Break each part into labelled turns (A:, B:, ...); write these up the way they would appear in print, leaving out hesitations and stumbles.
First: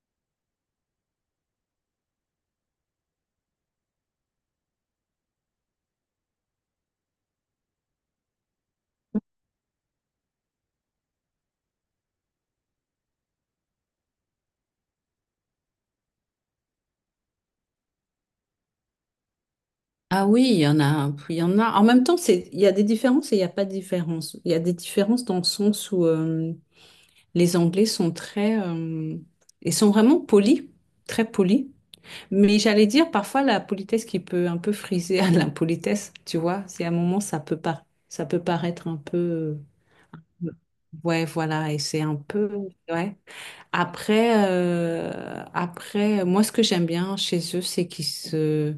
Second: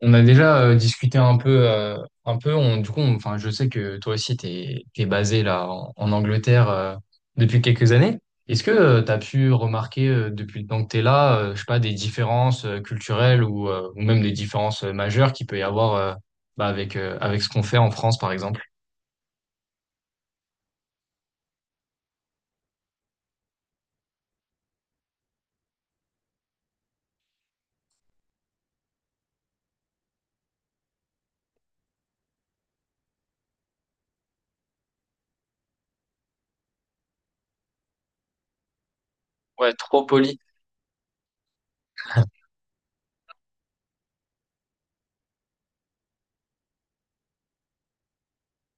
A: On a déjà discuté un peu. On, du coup, on- enfin, je sais que toi aussi, t'es basé là en Angleterre depuis quelques années. Est-ce que tu as pu remarquer depuis le temps que t'es là, je sais pas, des différences culturelles ou, ou même des différences majeures qu'il peut y avoir bah, avec ce qu'on fait en France, par exemple?
B: Ah oui, il y en a, il y en a. En même temps, c'est, il y a des différences et il n'y a pas de différence. Il y a des différences dans le sens où les Anglais sont très, ils sont vraiment polis, très polis. Mais j'allais dire parfois la politesse qui peut un peu friser à l'impolitesse, tu vois. C'est à un moment ça peut pas, ça peut paraître un peu,
A: Ouais, trop poli.
B: euh, ouais, voilà, et c'est un peu, ouais. Après, moi ce que j'aime bien chez eux, c'est qu'ils se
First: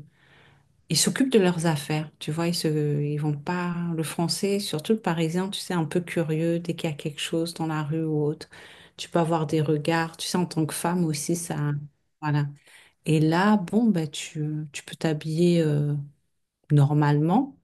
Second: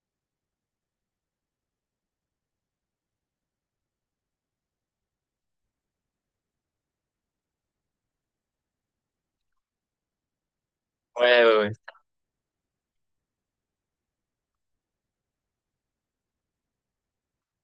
B: ils s'occupent de leurs affaires, tu vois, ils vont pas, le français, surtout le parisien, tu sais, un peu curieux, dès qu'il y a quelque chose dans la rue ou autre, tu peux avoir des regards, tu sais, en tant que femme aussi,
A: Ouais, ouais, ouais.
B: ça, voilà. Et là, bon, bah, tu peux t'habiller normalement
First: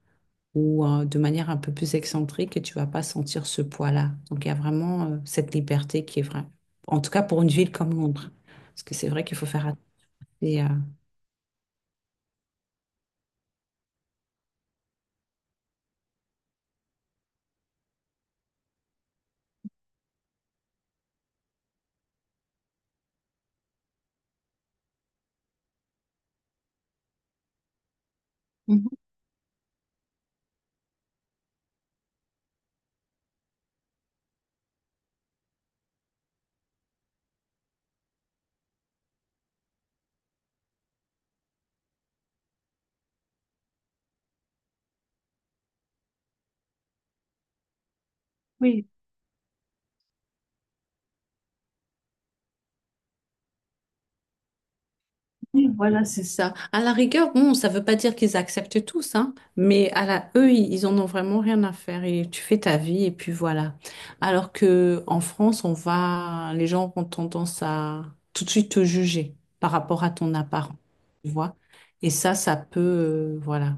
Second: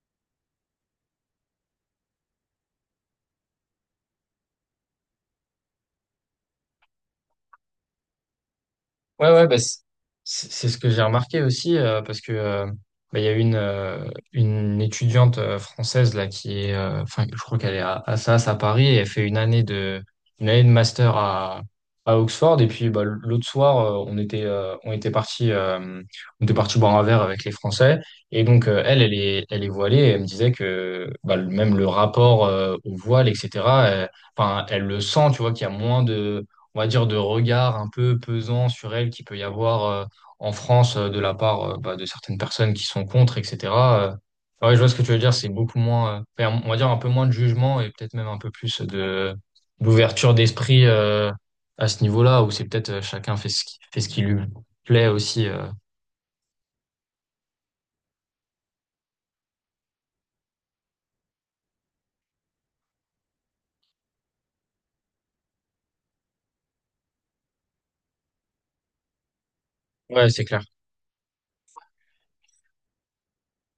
B: ou de manière un peu plus excentrique et tu vas pas sentir ce poids-là. Donc, il y a vraiment cette liberté qui est vraie. En tout cas, pour une ville comme Londres. Parce que c'est vrai
A: Ouais,
B: qu'il faut
A: ouais, bah,
B: faire attention.
A: c'est
B: et,
A: c'est
B: euh,
A: ce que j'ai remarqué aussi, parce que bah, il y a une étudiante française là qui est, enfin, je crois qu'elle est à SAS à Paris et elle fait une année de master à Oxford. Et puis bah, l'autre soir, on était parti boire un verre avec les Français. Et donc
B: Mhm.
A: elle est voilée. Et elle me disait que bah, même le rapport au voile, etc. euh, Enfin, elle le sent, tu vois, qu'il y a moins de on va dire, de regard un peu pesant sur elle qu'il peut y avoir en France de la part bah, de certaines personnes qui sont contre, etc. Euh, ah ouais, je vois ce que tu veux dire, c'est beaucoup moins, enfin, on va dire un peu moins de jugement et peut-être même un peu plus
B: Oui.
A: de d'ouverture d'esprit à ce niveau-là, où c'est peut-être chacun fait ce qui lui plaît aussi.
B: Oui, voilà, c'est ça. À la rigueur, bon, ça veut pas dire qu'ils acceptent tous, hein, mais eux, ils en ont vraiment rien à faire et tu fais ta vie et puis voilà. Alors que en France, les gens ont tendance à tout de suite te juger par rapport à
A: Ouais,
B: ton
A: c'est clair.
B: apparence, tu vois. Et ça peut, voilà.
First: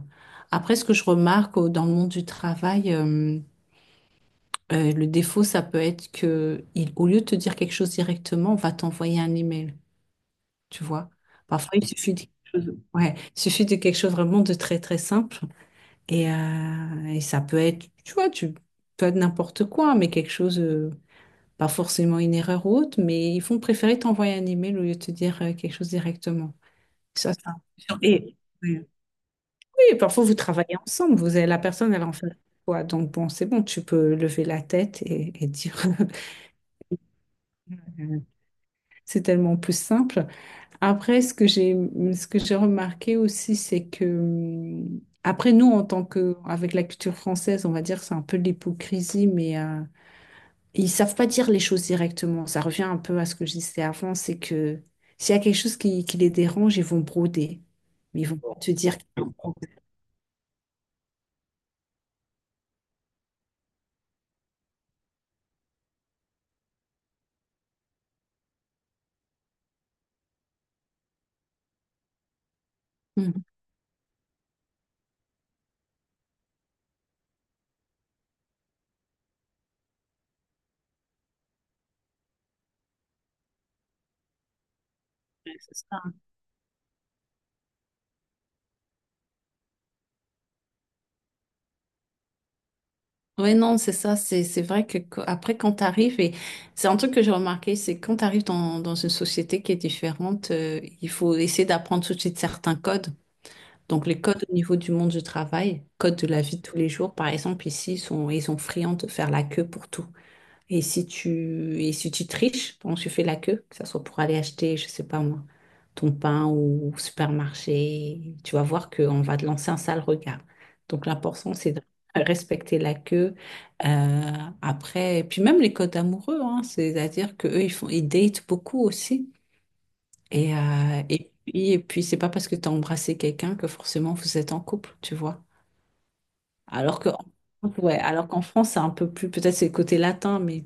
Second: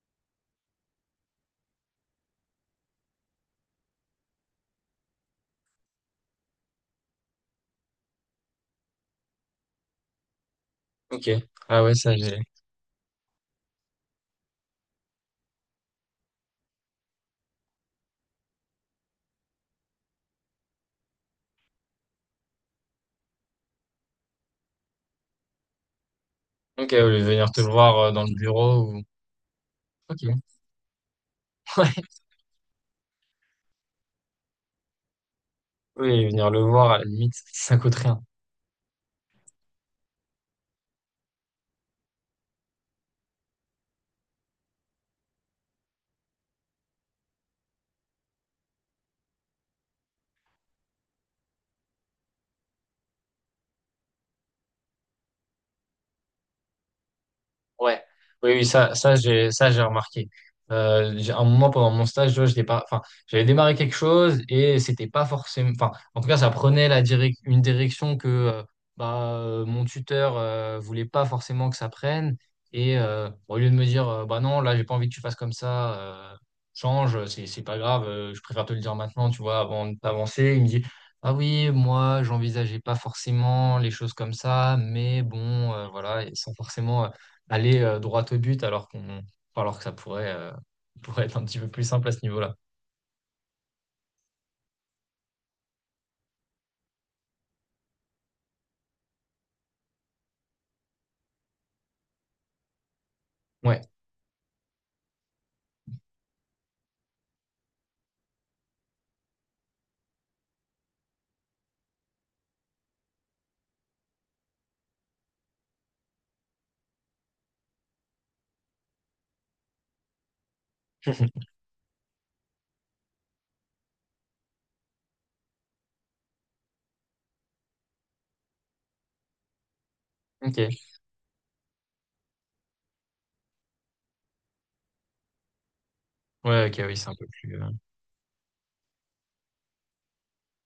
B: Après, ce que je remarque dans le monde du travail, le défaut, ça peut être que, au lieu de te dire quelque chose directement, on va t'envoyer un email, tu vois.
A: Ok.
B: Parfois,
A: Ah
B: il
A: ouais, ça,
B: suffit.
A: j'ai.
B: Ouais, il suffit de quelque chose vraiment de très très simple et ça peut être, tu vois, tu peux être n'importe quoi, mais quelque chose, pas forcément une erreur ou autre, mais ils vont préférer t'envoyer un email au lieu de te dire quelque chose directement.
A: Ok, au lieu de
B: Ça,
A: venir
B: ça.
A: te le voir dans le
B: Et oui,
A: bureau ou.
B: oui, parfois vous
A: Ok.
B: travaillez ensemble, vous avez la
A: Ouais.
B: personne, elle en fait quoi, donc bon, c'est bon, tu peux lever la tête et dire,
A: Oui, venir le voir, à la limite, ça coûte rien.
B: c'est tellement plus simple. Après, ce que j'ai remarqué aussi, c'est que, après nous, en tant que, avec la culture française, on va dire, c'est un peu de l'hypocrisie, mais ils savent pas dire les choses directement. Ça revient un peu à ce que je disais avant, c'est que s'il y a quelque chose qui les dérange, ils vont broder.
A: Ouais,
B: Mais ils vont
A: oui,
B: pas
A: oui,
B: te dire qu'il y un problème.
A: j'ai remarqué. À un moment pendant mon stage, je vois, j'étais pas, enfin, j'avais démarré quelque chose et c'était pas forcément, enfin, en tout cas, ça prenait la une direction que, mon tuteur, voulait pas forcément que ça prenne. Et,
B: Mhm.
A: au lieu de me dire, bah non, là, j'ai pas envie que tu fasses comme ça, euh, change, c'est pas grave, je préfère te le dire maintenant, tu vois, avant d'avancer. Il me dit, ah oui, moi, j'envisageais pas forcément les choses comme ça, mais
B: Ouais,
A: bon,
B: c'est ça.
A: voilà, et sans forcément, aller droit au but alors que ça pourrait, pourrait être un petit peu plus simple à ce niveau-là.
B: Ouais, non, c'est ça. C'est vrai que après, quand tu arrives, et c'est un truc que j'ai remarqué, c'est que quand tu arrives dans une société qui est différente, il faut essayer d'apprendre tout de suite certains codes.
A: Ouais.
B: Donc les codes au niveau du monde du travail, codes de la vie de tous les jours, par exemple, ici, ils sont friands de faire la queue pour tout. Et si tu triches, donc tu fais la queue, que ce soit pour aller acheter, je sais pas moi, ton pain ou au supermarché, tu vas voir qu'on va te lancer un sale regard. Donc l'important, c'est de respecter la queue. Euh, Après, et puis même les codes amoureux, hein, c'est-à-dire qu'eux, ils font, ils datent beaucoup aussi. Et,
A: Ok.
B: euh, et puis, et puis c'est pas parce que tu as embrassé quelqu'un que forcément vous êtes en couple, tu vois.
A: Ouais, ok, oui,
B: Alors
A: c'est
B: que,
A: un peu plus.
B: ouais, alors qu'en France, c'est un peu plus, peut-être c'est le côté latin, mais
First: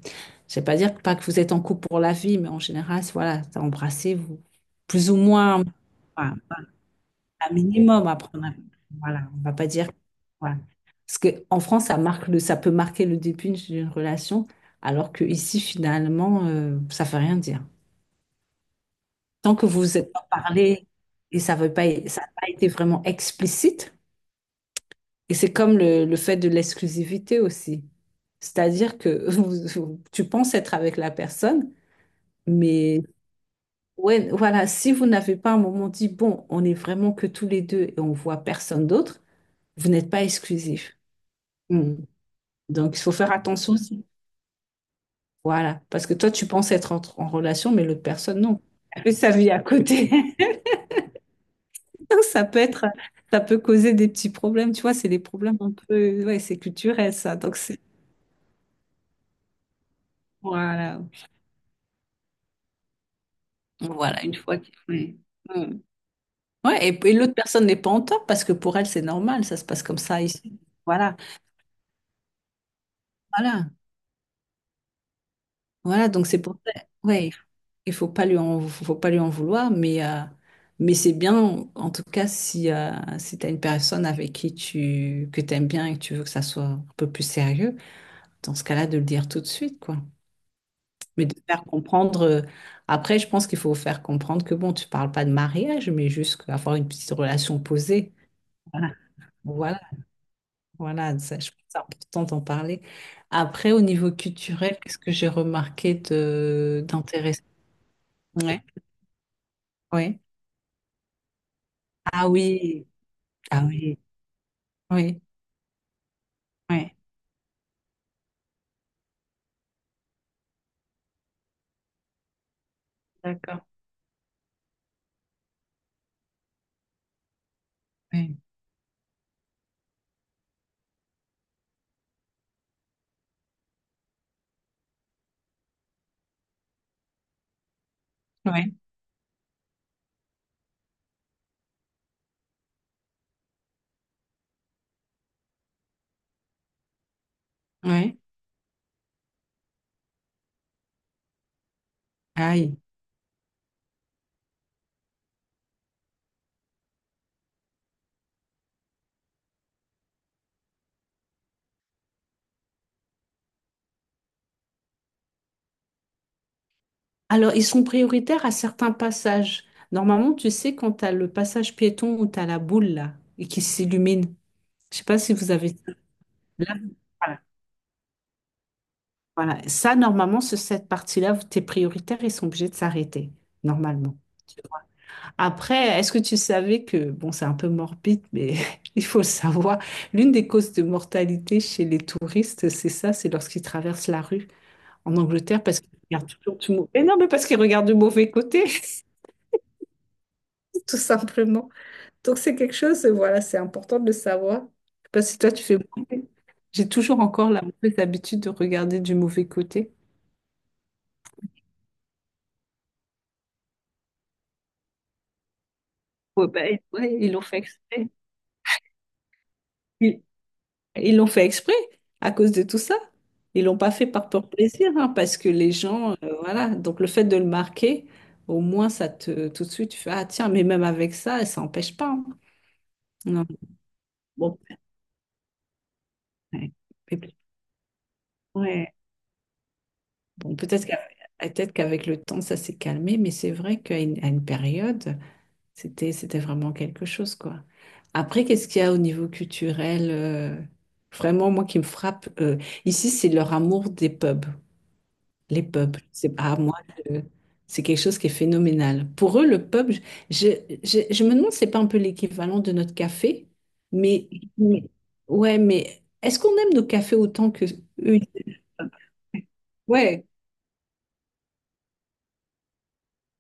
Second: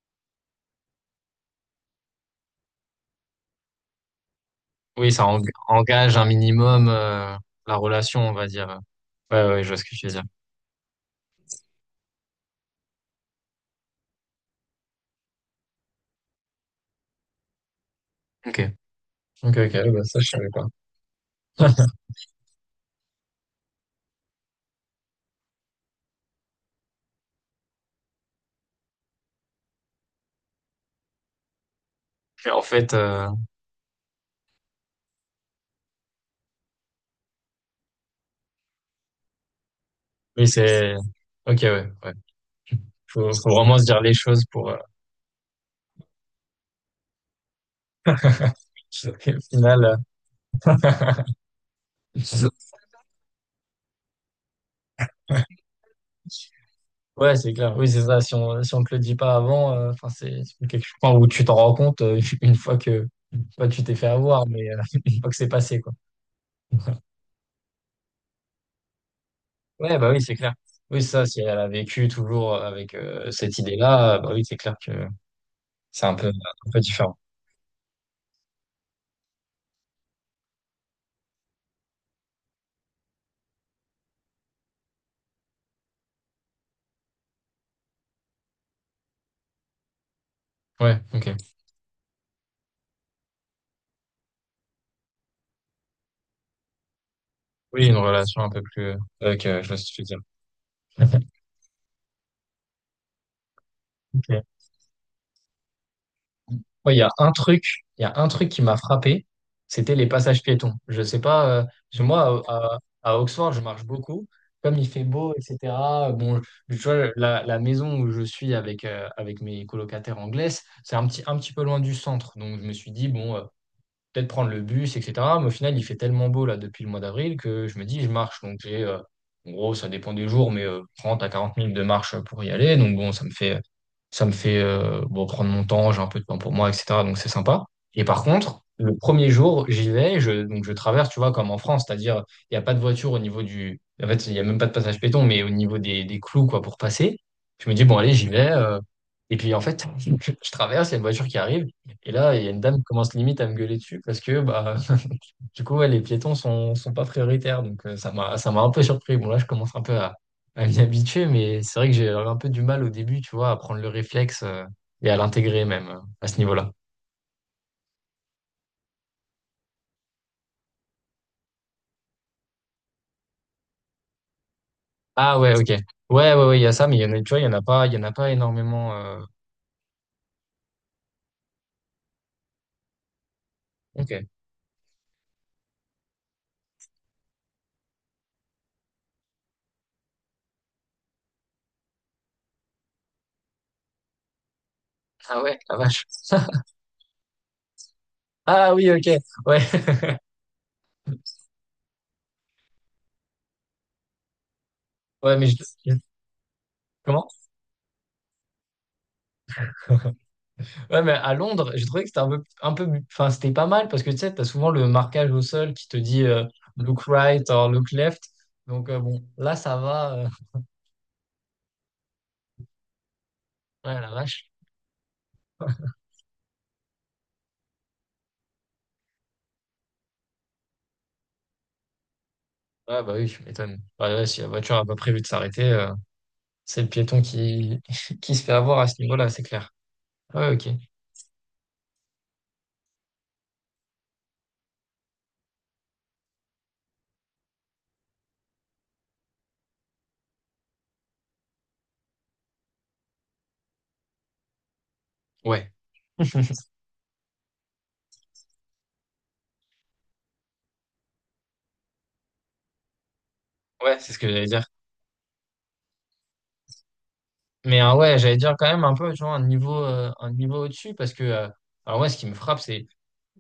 B: je vais pas dire pas que vous êtes en couple pour la vie, mais en général, voilà, t'as embrassé, vous,
A: Oui,
B: plus ou
A: ça
B: moins,
A: engage un
B: voilà,
A: minimum
B: un
A: la
B: minimum à
A: relation, on va
B: prendre.
A: dire.
B: Voilà, on
A: Ouais,
B: va
A: ouais,
B: pas
A: je vois ce
B: dire,
A: que tu veux dire.
B: voilà. Parce que en France, ça peut marquer le début d'une relation, alors que ici, finalement, ça fait rien dire.
A: Ok.
B: Tant
A: Ok,
B: que
A: ok,
B: vous vous
A: bah,
B: êtes
A: ça,
B: pas
A: je savais pas.
B: parlé et ça n'a pas été vraiment explicite. Et c'est comme le fait de l'exclusivité aussi. C'est-à-dire que tu penses être avec la personne,
A: Mais en fait,
B: mais ouais, voilà, si vous n'avez pas un moment dit, bon, on est vraiment que tous les deux et on voit personne d'autre, vous n'êtes pas
A: oui, c'est.
B: exclusif.
A: Ok, ouais,
B: Mm.
A: ouais.
B: Donc, il faut
A: Faut,
B: faire
A: faut
B: attention
A: vraiment se dire
B: aussi.
A: les choses pour.
B: Voilà, parce que toi, tu penses être en relation, mais l'autre personne, non. Elle
A: Au
B: fait sa vie à
A: final,
B: côté. Ça
A: euh,
B: peut être, ça peut causer des petits problèmes, tu vois, c'est des problèmes un peu, ouais, c'est culturel
A: Ouais,
B: ça.
A: c'est
B: Donc
A: clair.
B: c'est,
A: Oui, c'est ça. Si on te le dit pas avant, enfin, c'est quelque chose
B: voilà,
A: enfin, où tu t'en rends compte une fois que pas tu t'es fait
B: voilà, une
A: avoir,
B: fois
A: mais
B: qu'il ouais.
A: une fois que c'est
B: Mm.
A: passé, quoi.
B: Ouais, et l'autre personne n'est pas en tort parce que pour elle, c'est normal, ça se passe
A: Ouais,
B: comme
A: bah oui,
B: ça
A: c'est clair.
B: ici.
A: Oui,
B: Voilà,
A: ça, si elle a vécu toujours avec cette
B: voilà,
A: idée-là, bah oui, c'est clair que c'est
B: voilà, donc c'est pour
A: un
B: ça.
A: peu différent.
B: Ouais, il faut pas lui en, faut pas lui en vouloir, mais c'est bien, en tout cas, si tu as une personne avec que tu aimes bien et que tu veux que ça soit un peu plus sérieux, dans ce cas-là, de le dire tout de suite, quoi.
A: Ouais,
B: Mais
A: ok.
B: de faire comprendre, euh, après, je pense qu'il faut faire comprendre que bon, tu parles pas de mariage, mais juste avoir une petite relation
A: Oui, une
B: posée.
A: relation un peu plus,
B: Voilà,
A: ok, ouais, je vois
B: voilà,
A: ce que tu veux dire.
B: voilà, ça, je pense que c'est important d'en parler. Après, au niveau culturel, qu'est-ce que j'ai remarqué de
A: Ouais,
B: d'intéressant?
A: il y a un truc qui
B: Ouais,
A: m'a frappé, c'était les
B: ouais.
A: passages piétons. Je sais pas, parce que
B: Ah
A: moi,
B: oui,
A: à Oxford, je
B: ah
A: marche
B: oui,
A: beaucoup. Comme il fait
B: oui,
A: beau, etc. Bon, tu
B: oui.
A: vois, la maison où je suis avec, avec mes colocataires anglaises, c'est un petit peu loin du centre. Donc, je me suis dit, bon,
B: D'accord.
A: peut-être prendre le bus, etc. Mais au final, il fait tellement beau là depuis le mois d'avril que je me dis, je
B: Oui,
A: marche. En gros, ça dépend des jours, mais 30 à 40 minutes de marche pour y aller. Donc bon, ça me fait bon, prendre mon temps, j'ai un peu de temps pour moi, etc. Donc c'est sympa. Et par contre,
B: oui,
A: le premier jour, j'y vais, donc je traverse, tu vois, comme en France, c'est-à-dire, il n'y a pas de voiture au niveau du. En fait, il n'y a même pas de passage péton, mais au niveau des clous, quoi, pour passer. Je me dis, bon, allez,
B: oui.
A: j'y vais. Et puis en fait, je traverse, il y a une voiture qui arrive, et là, il y a une
B: Aïe.
A: dame qui commence limite à me gueuler dessus parce que bah du coup ouais, les piétons sont pas prioritaires. Donc ça m'a un peu surpris. Bon là je commence un peu à m'y habituer, mais c'est vrai que j'ai un peu du mal au début, tu vois, à prendre le réflexe et à l'intégrer même à ce niveau-là.
B: Alors, ils sont prioritaires à certains passages. Normalement, tu sais, quand tu as le passage piéton où tu as la boule là, et qui s'illumine. Je sais pas si
A: Ah
B: vous
A: ouais, ok.
B: avez ça.
A: Ouais, ouais, ouais, il y a
B: Là,
A: ça, mais il y en a, tu vois,
B: voilà.
A: il y en a pas énormément.
B: Voilà. Ça, normalement, sur cette partie-là, tes prioritaires, ils sont obligés de s'arrêter,
A: Ok.
B: normalement. Tu vois. Après, est-ce que tu savais que, bon, c'est un peu morbide, mais il faut le savoir, l'une des causes de mortalité chez les touristes, c'est ça, c'est lorsqu'ils traversent la rue en
A: Ah ouais,
B: Angleterre
A: la
B: parce qu'ils
A: vache.
B: regardent toujours du mauvais. Mais non, mais parce qu'ils regardent du mauvais côté,
A: Ah oui, ok. Ouais,
B: tout simplement. Donc c'est quelque chose, voilà, c'est important de le savoir. Je sais pas
A: ouais,
B: si
A: mais
B: toi tu fais
A: je-
B: beaucoup. J'ai toujours
A: comment?
B: encore la mauvaise habitude de regarder du mauvais côté.
A: Ouais, mais à Londres, j'ai trouvé que c'était un peu, enfin, c'était pas mal parce que tu sais, t'as souvent le marquage au sol qui te dit
B: Ouais, bah,
A: look
B: ouais, ils l'ont
A: right
B: fait
A: or look
B: exprès.
A: left. Donc, bon, là, ça va.
B: Ils ils l'ont fait exprès à cause de tout ça. Ils l'ont pas
A: Ouais,
B: fait
A: la
B: par pur
A: vache.
B: plaisir, hein, parce que les gens, voilà. Donc le fait de le marquer, au moins ça te, tout de suite, tu fais, ah tiens, mais même avec ça, ça n'empêche pas, hein.
A: Ouais, bah oui, je
B: Non.
A: m'étonne. Ouais, ouais, si la
B: Bon,
A: voiture n'a pas prévu de s'arrêter,
B: ouais.
A: c'est le
B: Et
A: piéton
B: puis,
A: qui, qui se fait avoir à
B: ouais.
A: ce niveau-là, c'est clair. Ouais,
B: Bon,
A: ok.
B: peut-être qu'avec le temps, ça s'est calmé, mais c'est vrai qu'à une période. C'était vraiment quelque chose, quoi. Après, qu'est-ce qu'il y a au niveau culturel, vraiment, moi, qui me frappe, ici, c'est leur amour des pubs, les
A: Ouais,
B: pubs. C'est pas à moi, je- c'est quelque chose qui est phénoménal. Pour eux, le pub, je, je me demande, c'est pas un peu l'équivalent de notre café,
A: ouais, c'est ce que
B: mais,
A: j'allais dire.
B: mais- ouais, mais est-ce qu'on aime nos cafés autant que
A: Mais ouais,
B: eux?
A: j'allais dire quand même un peu, tu vois,
B: Ouais.
A: un niveau au-dessus parce que, alors, moi, ce qui me frappe, c'est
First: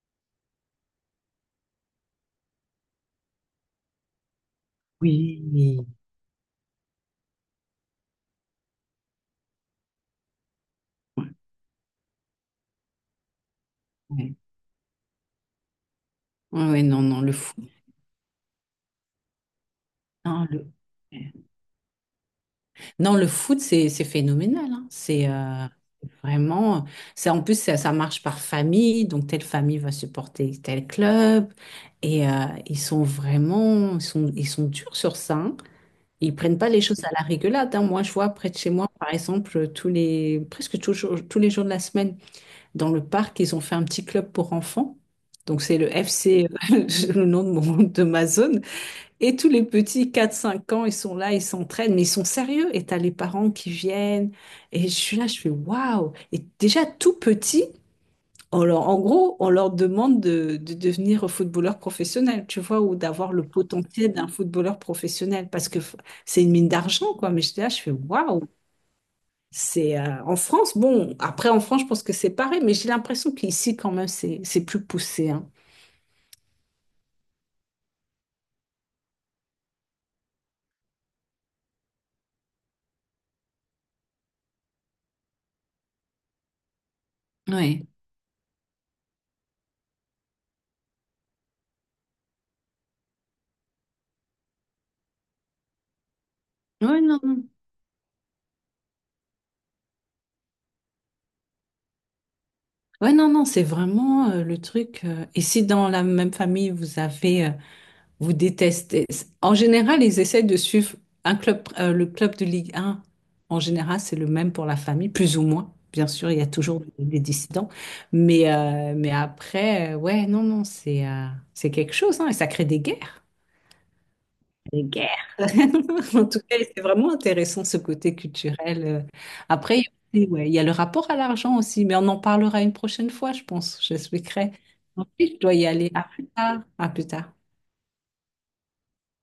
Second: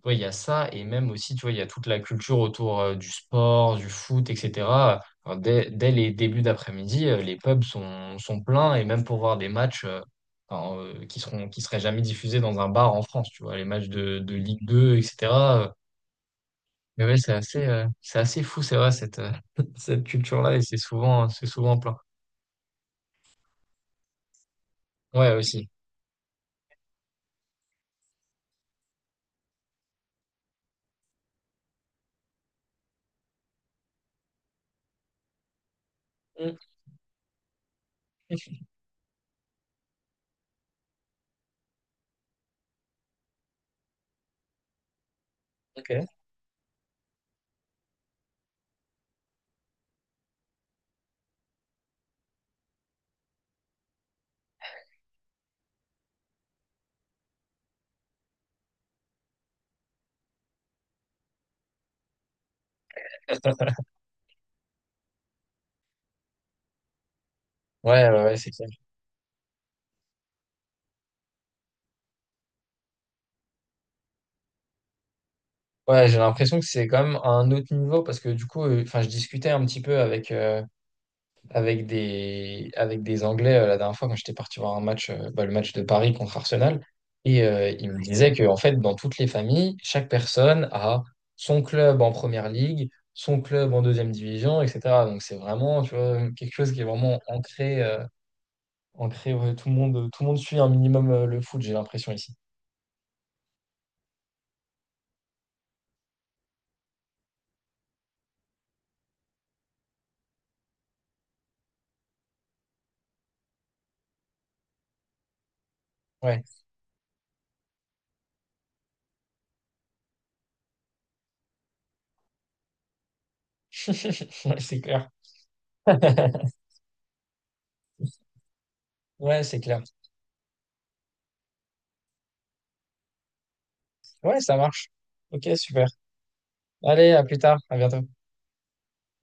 A: Ouais, il y a ça, et même aussi, tu vois, il y a toute la culture autour du sport, du foot, etc. Enfin,
B: Oui.
A: dès les débuts d'après-midi, les pubs sont pleins, et même pour voir des matchs
B: Ouais,
A: qui seraient jamais diffusés dans un bar en France, tu vois, les matchs de,
B: ouais,
A: de Ligue 2, etc. euh,
B: ouais, non,
A: Mais ouais,
B: non, le fou.
A: c'est assez fou, c'est vrai, cette, cette
B: Non,
A: culture-là, et
B: ouais.
A: c'est souvent plein.
B: Non, le foot, c'est phénoménal, hein. C'est
A: Ouais, aussi.
B: vraiment. Ça, en plus, ça marche par famille. Donc, telle famille va supporter tel club. Et ils sont vraiment. Ils sont durs sur ça, hein. Ils
A: Mm,
B: prennent pas les choses à la rigolade, hein. Moi, je vois près de chez moi, par exemple, presque toujours, tous les jours de la semaine, dans le parc, ils ont fait un petit club pour enfants. Donc, c'est le
A: ok.
B: FC, le nom de ma zone. Et tous les petits 4 5 ans, ils sont là, ils s'entraînent, mais ils sont sérieux. Et t'as les parents qui viennent. Et je suis là, je fais waouh. Et déjà tout petit, en gros, on leur demande de devenir footballeur professionnel, tu vois, ou d'avoir le potentiel d'un footballeur professionnel, parce que c'est une mine d'argent, quoi. Mais je j'étais là, je fais
A: Ouais, ouais, ouais,
B: waouh.
A: c'est clair.
B: C'est en France, bon, après en France, je pense que c'est pareil, mais j'ai l'impression qu'ici, quand même, c'est plus poussé, hein.
A: Ouais, j'ai l'impression que c'est quand même à un autre niveau parce que du coup, enfin, je discutais un petit peu avec des Anglais la dernière fois quand j'étais parti voir un match, bah, le match de Paris contre Arsenal. Et
B: Ouais.
A: il me disait que, en fait, dans toutes les familles, chaque personne a son club en première ligue, son club en deuxième division, etc. Donc c'est vraiment, tu vois, quelque chose qui est
B: Ouais, non,
A: vraiment
B: non.
A: ancré, ouais, tout le monde suit un minimum le foot, j'ai l'impression ici.
B: Ouais, non, non, c'est vraiment le truc. Et si dans la même famille, vous avez, vous détestez. En général, ils essaient de suivre un club, le club de Ligue 1. En général, c'est le même pour la famille, plus ou moins. Bien sûr, il y
A: Ouais,
B: a toujours des dissidents. Mais après, ouais, non, non, c'est quelque chose, hein, et ça crée des guerres
A: ouais, c'est
B: des
A: clair.
B: guerres. En tout cas, c'est vraiment intéressant ce côté culturel.
A: Ouais, c'est
B: Après,
A: clair.
B: il y a aussi, ouais, il y a le rapport à l'argent aussi, mais on en parlera une prochaine fois, je pense.
A: Ouais,
B: J'expliquerai.
A: ça marche.
B: En plus, je
A: Ok,
B: dois y
A: super.
B: aller. À plus tard. À plus
A: Allez, à
B: tard.
A: plus tard, à bientôt.